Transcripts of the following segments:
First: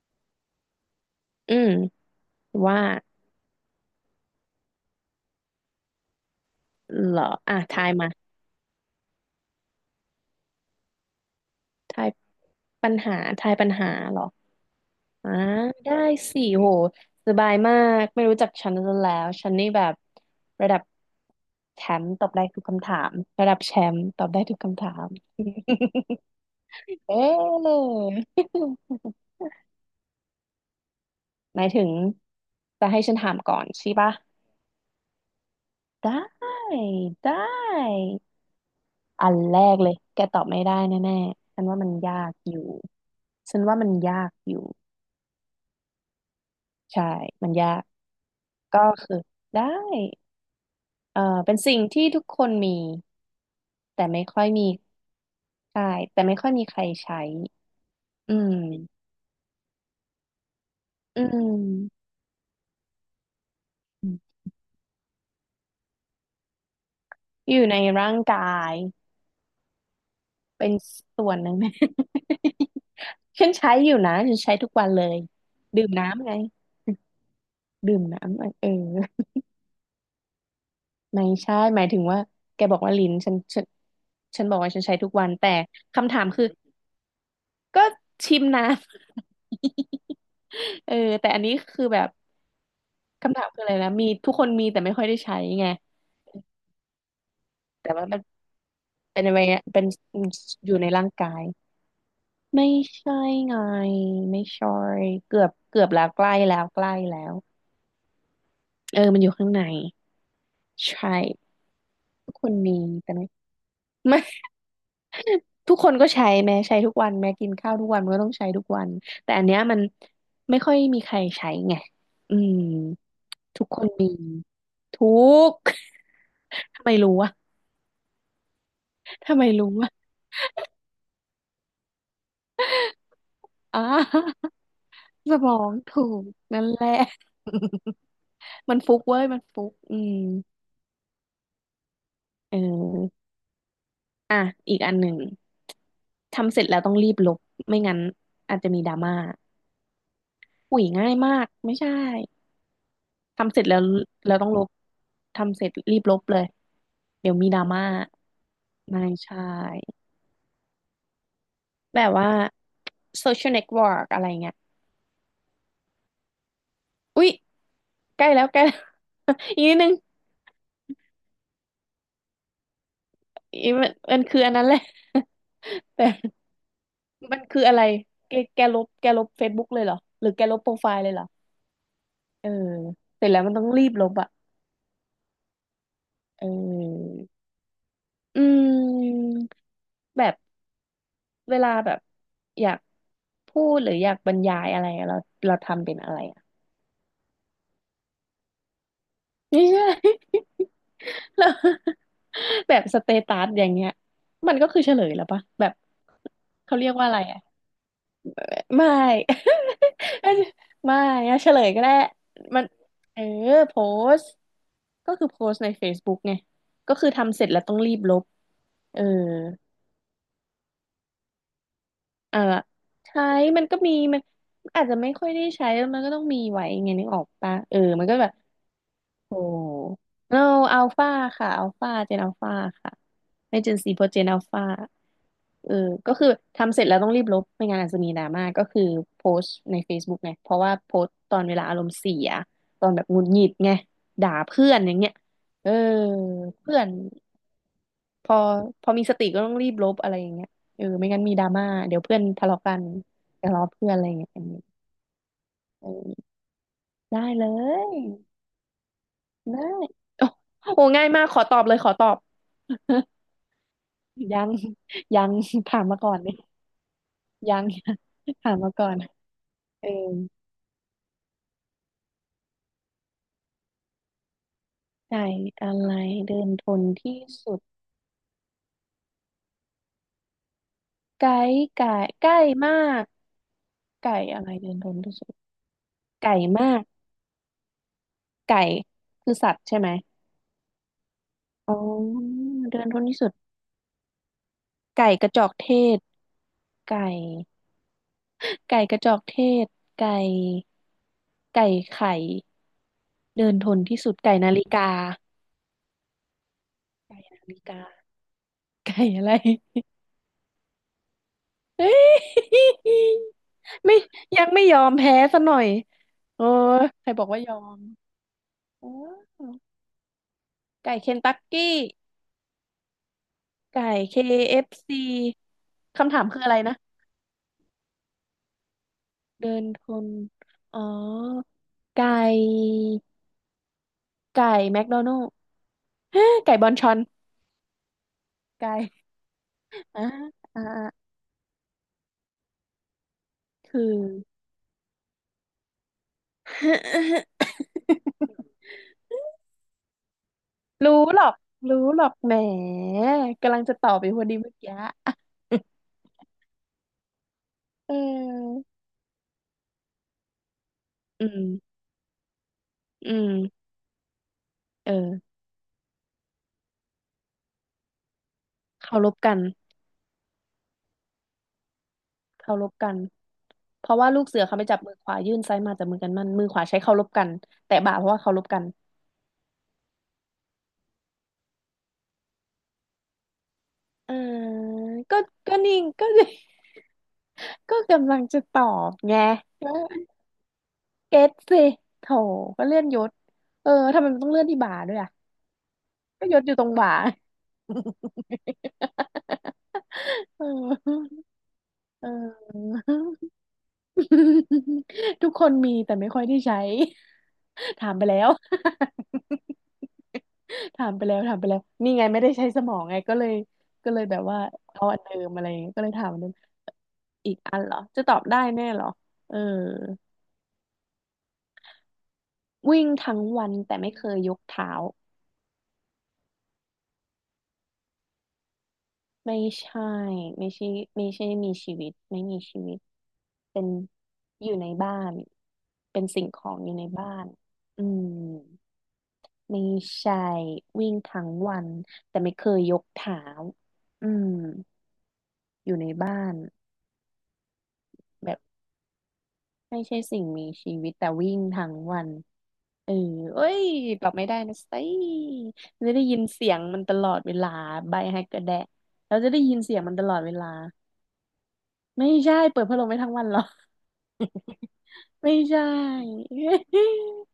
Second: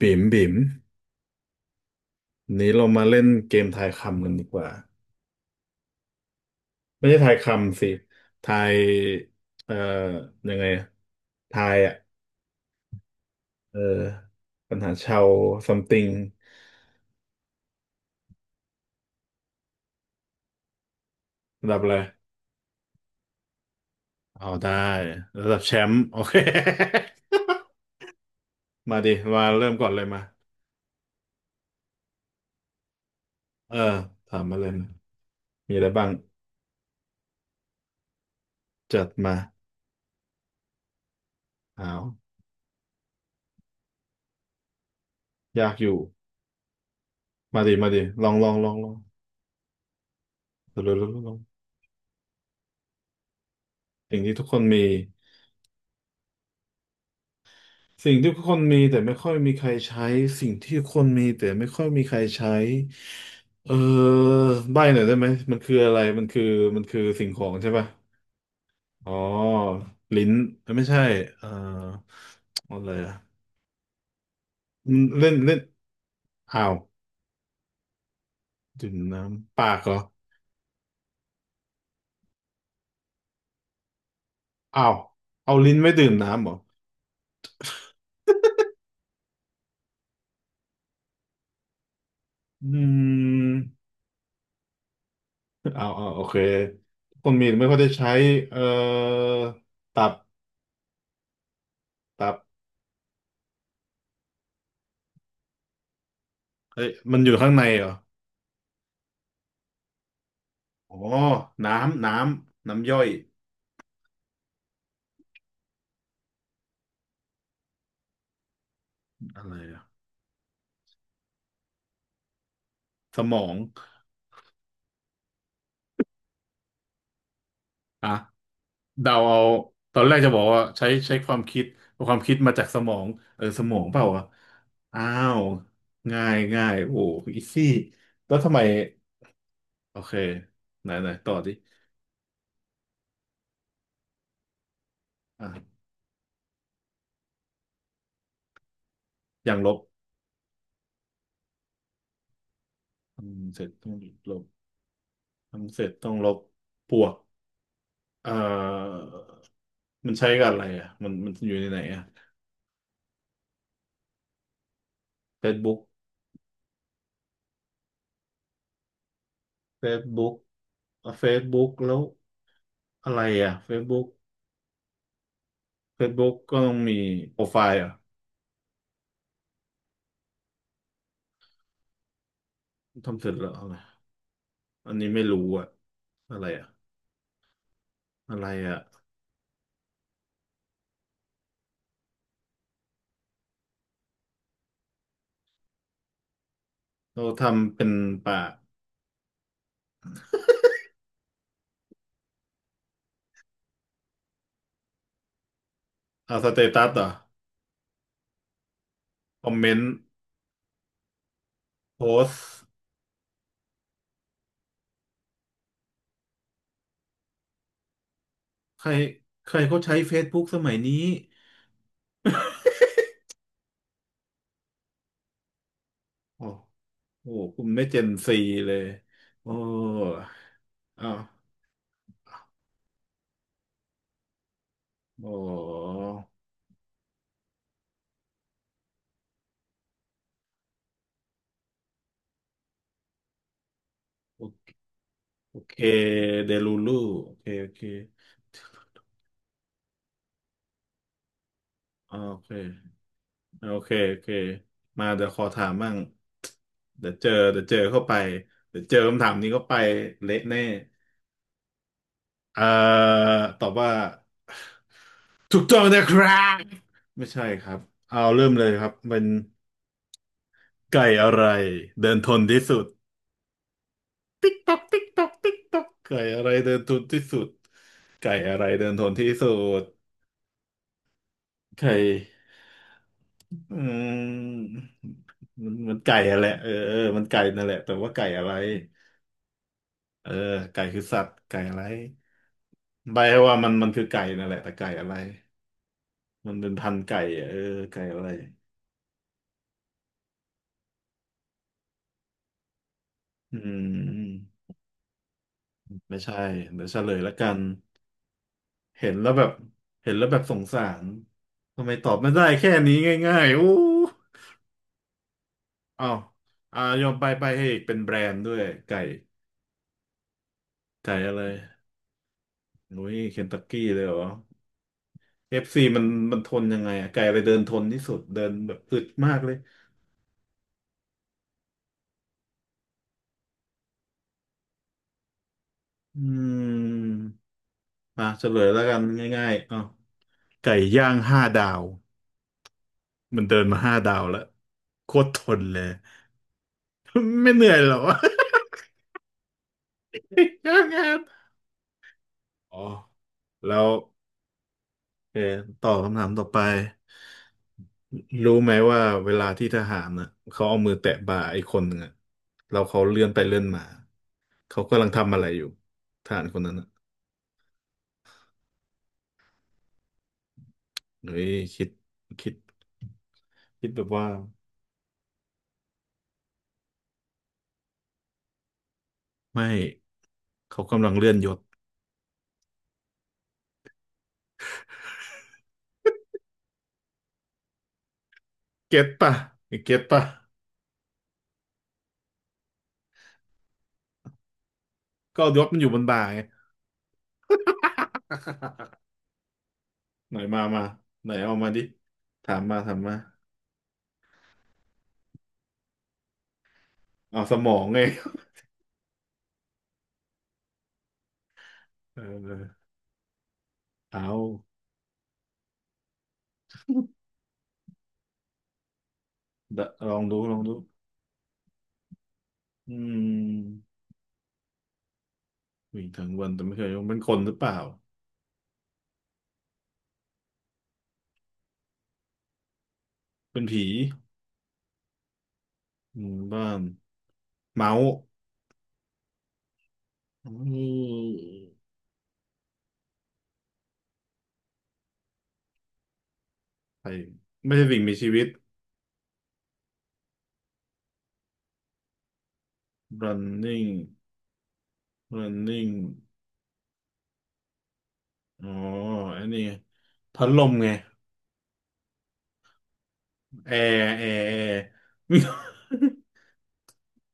บิ่มบิ่มอืมนี้ว่าเรามาเล่นเกมทายคำกันดีกว่า ไม่เหใช่รอทายอ่ะคำทาสิยมาทายเอ่อยังไงอะทายอ่ะ ทายปัญหาทายปัญเออ หาเหรอปัญหาชาว อ่าได้ something สิโหสบายมากไม่รู้จักฉันซะแล้วฉันนี่แบบระดับระดับแชอะไร มป์ตอบได้ทุกคำถามระดับแชมป์ตอบได้เอาทุกได้คำถาม ระดับแชมป์โอเค เอ๊ะ มาดิมาเริ่มก่อนเลยมา หมายถึงจะให้ฉันถามก่อนเออใช่ปะถามมาเลยมามีอะไรบ้าง ได้ได้จัดอัมานแรกเลยแกตอบไม่ได้แน่ๆฉันว่าอ้ามันวยากอยู่ฉันว่ามันยากอยู่ ยากอยู่ ใช่ มันมายาดิก มาดิลองลองลองก็ลองคือได้ลองลองลองลองเป็นสิ่งที่ทุกคนมีแต่สิ่งไม่ที่ค่ทุอกยคนมีมี ใช่แต่ไม่ค่อยมีใครใช้สิ่งที่อืคนมีแต่มไม่ค่อยมีใครใช้สิ่งที่คนอืมีแต่ไม่ค่อยมมีใครใช้เออใบ้หน่อยได้ไหมมันคือมันคือสิ่งของอยู่ใช่ในป่ะร่างกายอ๋อลิ้นเป็เอ้นยไม่ใช่ส่วนหเอ่อนึ่ง ไหม อะไรอ่ะ ฉันใช้อยู่นะ ฉันใช้ทุกวันมัเลนย เล่นเล่นดื่มน้ำไง อ้าวดื่มน้ำไงเอดื่มน้อำปากเหรอไม่ใช่หมายถึงว่าแกบอกว่าลิ้นฉันฉันบอกว่าฉัอ้านวใช้ทุกวัน แต่เอาลิ้นไม่ดื่มคำถามน้ำคือเหรอก็ชิมน้ำ เออแต่อันนี้คือแบบ อืคำถามคืออะไรมนะมีทุกคนมีแต่ไม่ค่อยได้ใช้ไงเอ้าวอ้าวโอเคคนมีแต่ไม่ค่อยได้แต่ว่าใช้มัน เอ่อ anyway เป็นอะไรตับเเป็นอยู่ในร่างกายตับไม่ใช่ไงไม่ใช่เกือบแล้วใกล้แล้วใกเอ้ยล้มัแล้นอวยู่ข้างในเหรอ เออมันอยู่ข้างในอ๋อใช่น้ำ น้ทุกคนำ มีน้ำย่อย แต่ไม่ ทุกคนก็ใช้แม้ใช้ทุกวันแม้กินข้าวทุกวันมันก็ต้องใช้ทุกวันแต่อะอันไรเนี้ยมัอะนไม่ค่อยมีใครใช้ไงอืมสมอง ทุกคนมีทุก ทำไมรู้วะอ่ะเดาทำเอา ไมรู้วะตอนแรกจะบอกว่าใช้ความคิด ความคิดมาจากสมอง เออ สมออ่งเปล่าวะา อ้าสว มองถูง่ากยนั่ง่านย แหละโอ้อีซี่ แล้วทำไม มันฟุกเว้ยมันฟุกอืโอเค มไหนไหนต่อดิเอออ่ะอีกอันหนึ่งอ่ะทำเสร็จแล้วต้องรีบลบไม่งั้นอาจจะมีดราม่าอย่างลบอุ้ยง่ายมากไม่ใช่ทำทำเสเสร็จร็จแล้วต้องลเราบต้องลบทำเสร็จทำเสร็จรีบต้อลงบลเลบยปวกเดี๋ยวมีดราม่าเอ่อไม่ใช่มันใช้กับอะไรอ่ะมันอยู่ในไหนแบอ่ะ บว่า social network อะไรเงี้ย Facebook อุ้ยใกล้แล้วใกล้แล้ว อีกนิด Facebook นึงเฟซบุ๊กแล้ว อะไรอ่ะ อีกมัน Facebook มันคืออันนั้นแหละ แต่ Facebook ก็ต้องมีโปมันรไฟคืออะล์ไรเหรอ่ะแกแกลบเฟซบุ๊กเลยเหรอหรือแกลบโปรไฟล์เลยเหรอเออทำเสเสร็ร็จจแล้วแล้วมันต้อะองไรรีบลบอ่ะอันนี้ไม่รู้อ่ะอะไรเออ่ะออะอืไรอ่ะมแบบเวลาแบบอยากพูดหรืออยากบรรยายอะไรอะเราทำเป็นอะไรอะเราทำเป็นป่าไม่ใช่ แล้ แบบสเตตัสอย่างเงี้ยมันก็คือเฉลยแล้วปะแบบอ่าสเตเขาตัเรีสยกเหรว่าอ่ะอะไรอะ ไม่ คอมเมนต์ ไม่อะเฉลยก็ได้โพสมัน เออ โพสต์ก็คือโพสต์ใน Facebook ไงก็คือทำเสร็จแล้วต้องรีบลบใครเออ ใครเขาใช้ Facebook สมัยนี้อ่ะใช้ มันก็มีมันอาจจะไม่ค่อยได้ใช้แล้วมันก็ต้องมีโอ้ไว้ไงนึกออกโหปะคุณเออ ไม่เจมันนก็แบบ ซีเลยโอ้โอ้โนอัลฟาอ้าวค่ะอัลฟาเจนอัลฟาค่ะไม่เจนซีเพราะเจนอัลฟาโอเออ้ก็คือทำเสร็จแล้วต้องรีบลบไม่งั้นอาจจะมีดราม่าก็คือโพสต์ใน Facebook ไงเพราะว่าโพสต์ตอนเวลาอารมณ์เสียตอนแบบหงุดหงิดไงด่าโอเพื่อนอย่างเงี้ยโอเอเคอเดลูเพื่อนลูโอเคโอเคพอพอมีสติก็ต้องรีบลบอะไรอย่างเงี้ยเออไม่งั้นมีดราม่าเดี๋ยวเพื่อ่าอนโอทะเค เลาะกันทะโอเลาะเพื่เคอนอะไรอโอย่างเคเงี้ยมาเดี๋ยวขอถามเอบ้างอเดี๋ยวได้เจอเลเดี๋ยวเจอย เข้าไปเดี๋ยวเจอคำถามนี้ได้ เข้าไปโอ้เละแน่โหง่ายมากขอตอบเลยขอตอบ เอ่อ ตอบว่ายังยังถูกต้ถาองมมานะก่อคนดิรัยบไม่ใช่ยัคงรับยังเอาเริ่ถามมเลยมาคก่อรับนเป็นเออไก่อะไรเดินทนที่สุดติ๊กตอกติ๊กตอไก่กติ๊กอะตอกไรไก่เดิอะไรนทเดินนทนที่ที่สุดสุดไก่อะไรเดินทนที่สุดไก่ไก่ไก่ไก่มากอืไก่อะไรเดินมทนที่สุดมันไก่ไก่อะแหละเอมาอกเออมันไก่นั่นแหละแต่ว่าไก่อะไร ไก่คือสัตว์ใช่ไหมเออไก่คือสัตว์ไก่อะอ๋อไรเดินทนใบที่สุดให้ว่ามันคือไก่นั่นแหละแต่ไก่อะไก่ไรกระจอกเทศมันเป็นพันไก่ธุ์ไก่อะเออไก่อะไรไก่กระจอกเทศไก่ไก่ไข่เดินอืทนที่สุดไก่นามฬิกาไม่ใช่เดี๋ยวเฉลไก่ยละนากันฬิกา ไก่เห็นอะแล้ไร วแบบเห็นแล้วแบบสงสารทำไมตอบไม่ ได้แค่นี้ง่ายๆอู้ไม่ยังไม่ยอมแพ้ซะหน่อยอ้าวเอออ่ายใคอรมบไปอกว่าไปยอให้อีมกเป็นแบรนด์ด้วยโอไก่ไก่เคไก่นอะตักไรกี้อุ้ยเคนตักกี้ไก่ เลยเหรอ KFC คเอฟซีเอฟซีมันคำถามมัคืนอทอะไรนนะ ยังไงอะไก่อะไรเดินทนที่สุดเดินแบบอึดมากเลเดิยนคนอ๋อไก่ ไก่แมคโดนัลด์ไก่อืบอนชอนม อ่ะเฉลยไก่แล้วกันง่ายๆอ่ะอ่าอ่าไก่อ่าย่างห้าดาวมันเดินมาคืห้าอ ดาวแล้วโคตรทนเลยไม่เหนื่อยหรอ ย่างรู้งาน หรอกรู้หรอกแหม อ๋อกำลังจะแล้ตวอบไปพอดีเมื่อกี้เออต่อคำถามต่อไปเอรู้ไหมอว่าเวลาที่ทหารน่ะเขาเอามือแตะอืบ่าไอ้คม นหนึ่งอะแล้วเขาอืเลื่อนไปเลื่อมนมาเขาเอกำลังอทำอะไรอยู่ทหารคนนั้นอ่ะเคารพกันเฮ้ยคิดคิเคาดรพกันเพคิดราะแบบว่าลูว่ากเสือเขาไปจับมือขวายื่นซ้ายมาจับมือกันมันมือขวาใช้เคารพกันแต่บ่าเพราะว่าเคารพกันไม่เขากำลังเลื่อนยศ เออก็ก็นิ่งก็ ก็กำลังจะตอบเก็ตไงป่ะเก็ตป่ะเก็ตสิโถก็เลื่อนยศเออทำไมมันต้องเลื่อนที่บ่าด้วยอ่ะก็ยศมันอยู่บนบ่าก็ยไงศอยู่ตรงบ่า ไหนเออมามาไหนเอามาดิเอถามมาถามมาอ ทุกคนมีแต่ไม่ค่อยได้ใช้ เอาสมอ งถามไง ไปแล้ว ถามไปแล้วนี่ ไงเไม่ได้ใช้สมองออไงก็เลยแบบเอาว่าเอาอันเดิมอะไรอย่างเงี้ยก็เลยถามอันเดิมอีกอันเหรอจะตอบได้แน่เหรอเออดะลองดูลองดูวิ่งอืทั้งวันแต่มไม่เคยยกเท้าวิ่งทั้งวันแต่ไม่เคยเป็นคนหรือเปล่าไม่ใช่ไม่ใช่ไม่ใช่มีชีวิตไม่มีชีวิตเป็เป็นนผีอยู่ในบ้านเป็นอืสิ่งมของบ้าอยู่นในบ้านอืเมาม ส์ไม่ใช่อืวิ่งทั้งมวันแต่ไม่เคยยกเท้าอืมอยู่ในบ้านใช่ไม่ใช่สิ่งมีชีแบบวิต ไม่ใช่สิ่งมีชีวิตแต่วิ่งทั้งวันเออเอ้ยตอบ running ไม่ได้นะสิจะได้ยิ running นเสียงมันตลอดเวลาใบให้กระแดะอ๋อเราจะได้อันยินี้นไงเสียงมันตลอดเวพัลาดลมไงไม่ใช่เปิดพัดลมไม่ทั้งวันหรอ แอร์ ไม่ใช่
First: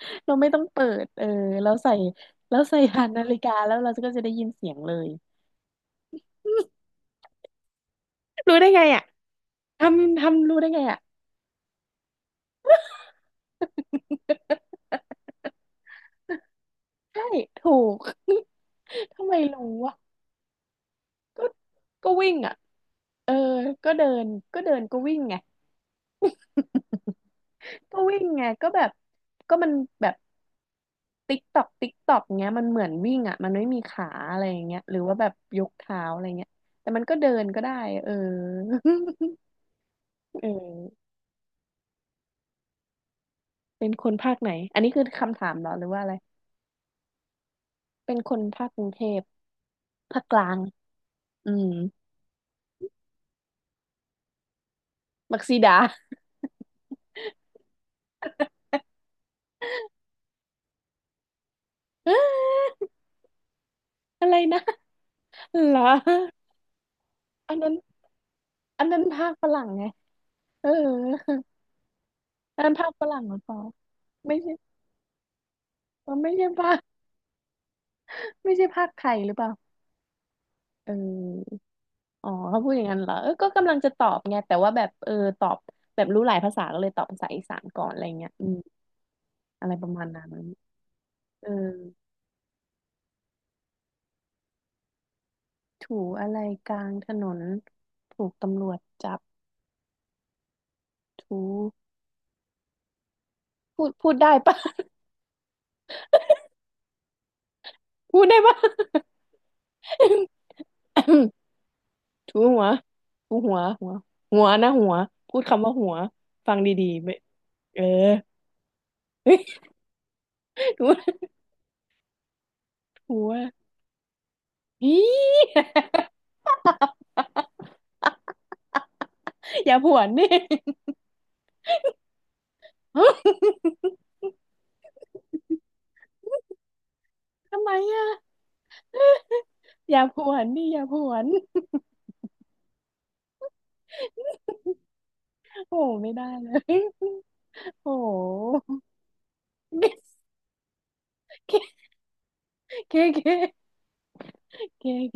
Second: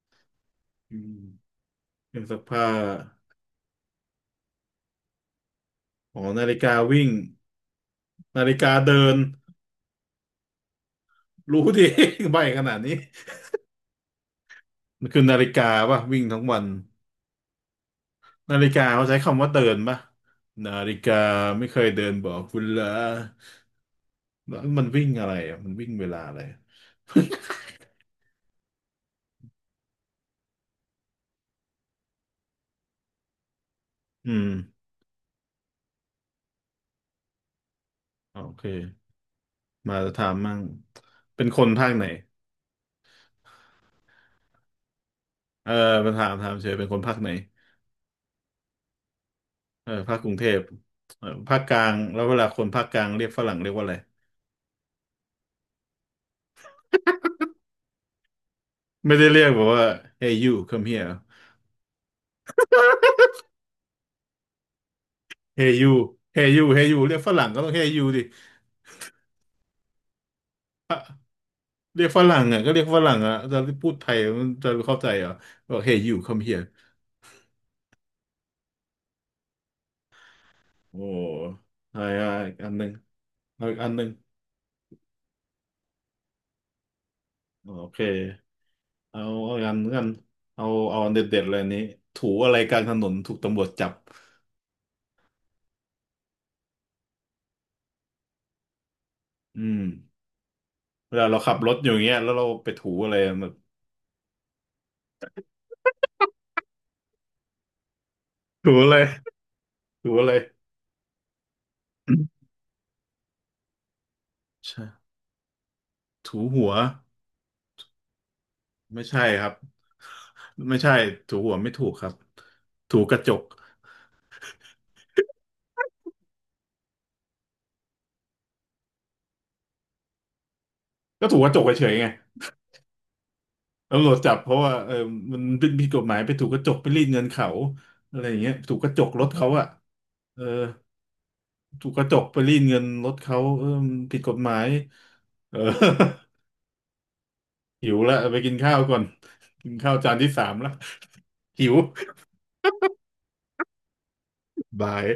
เราไม่ต้องเปิอืดม เออเราใส่ เครื่องซักเราผ้าใส่ ผ่านนาฬิกาแล้วเราก็จะได้ยินเสียงเลย อ๋อนาฬิกา วิ่งนาฬิรู้ได้กาไงอ่ะ เดินทำรู้ได้ไงอ่ะรู้ดิ ใบขนาดนี้มันคือนาฬิกาป่ะวิ่งทั้งวันใช่ถูก นาฬิกาเขาใช้ทำไมคำว่าเดิรู้นอ่ะป่ะนาฬิกาก็ไม่เคยเดิก็นบอวิ่งกอ่ะเุณละเออก็เดินแล้ก็วเดินมันก็วิ่งวิ่งอะไรไง อ่ะมันวิ่งเวลาอะไร ก็วิ่งไงก็แบบก็มันแบบติ๊กตอกติ๊กตอกเงี้ยมันเหมือนวิ่งอ่ะมันไม่มีขาอือะไรมอย่างเงี้ยหรือว่าแบบยกเท้าอะไรเงี้ยแต่มันก็เดินก็ได้เออ โอเค มาถามเออมั่งเป็นคนภาคไหนเป็นคนภาคไหนอันนี้คือคำถามเหเอรออหรือว่าอะมาไรถามถามเฉยเป็นคนภาคไหนเป็นคนภาคกรุงเทพเออภาคภาคกกรุงเทลางพเอออืภาคมกลางแล้วเวลาคนภาคกลางเรียกฝรั่งเรียกว่าอะไรมักซีดา ไม่ได้เรียกแบบว่า Hey you come here อะไรนะ เฮเหรอยูเฮยูเฮยูเรียกฝรั่งอันก็ต้องนั้นเฮยูดิอันนั้นภาคฝรั่งไงเออเรียกฝรั่งอ่ะอันก็นั้นเรียกภาคฝฝรั่งรั่งอ่ะหรือเปจะล่าพูดไทยไม่มันใช่จะเข้าใจเหรอบอกเฮเออยู ไม่ come ใช่ here ภาคไม่ใช่ภาคไทยหรือเปล่าเโอ้ออใช่อ๋อะออีกเขาอัพูนดอหย่านึ่งงนั้นเหรอเออก็เอากำลัอีงกอัจะนหตนึ่องบไงแต่ว่าแบบเออตอบแบบรู้หลายภาษาก็เลยตอบภาษาอีสานโอก่อนเคอะไรเงี้ยอืมเอาเอาอีกอะไรอันหปนึ่งระกัมานณนั้นเอาเอาอันเด็ดเอๆเลยอันนี้อถูอะไรกลางถนนถูกตำรวจจับถูอะไรกลางถนนถูกตำรวจจับอืมเวลาเราถูขับรถอยู่อย่างเงี้ยแล้วเราไปถูอะไรแบบพูดได้ปะ พูดได้ปะ ถูอะไรถูอะไร ถูหัวถูหัวหัวนะหัวใช่พูดคำว่าหัวถูฟังหัวดีๆไม่เออ ไม่ใช่ครับ ไม่ถูใช่ถูหัวไม่ถูกครับถูกหัระวจก อี อย่าผวนดิ ก็ถูกกระจกเฉยๆไงตำรวจ จับเพราะว่าเออมันเป็นผิดกฎหมายไปถูกกระจกไปรีดเงินเขาทำไมอ่ะอะไรอย่างเงี้ยถูกกระจกรถเขาอะอย่าผวเออนดิอย่าผวน ถูกกระจกไปรีดเงินรถเขาเออมันผิดกฎหมายเออ โอ้ไม่ได้เลย หิโอ้ วละไปกินข้าวก่อนกินข้าวจานที่สามละ หิว เคเคเคบายเค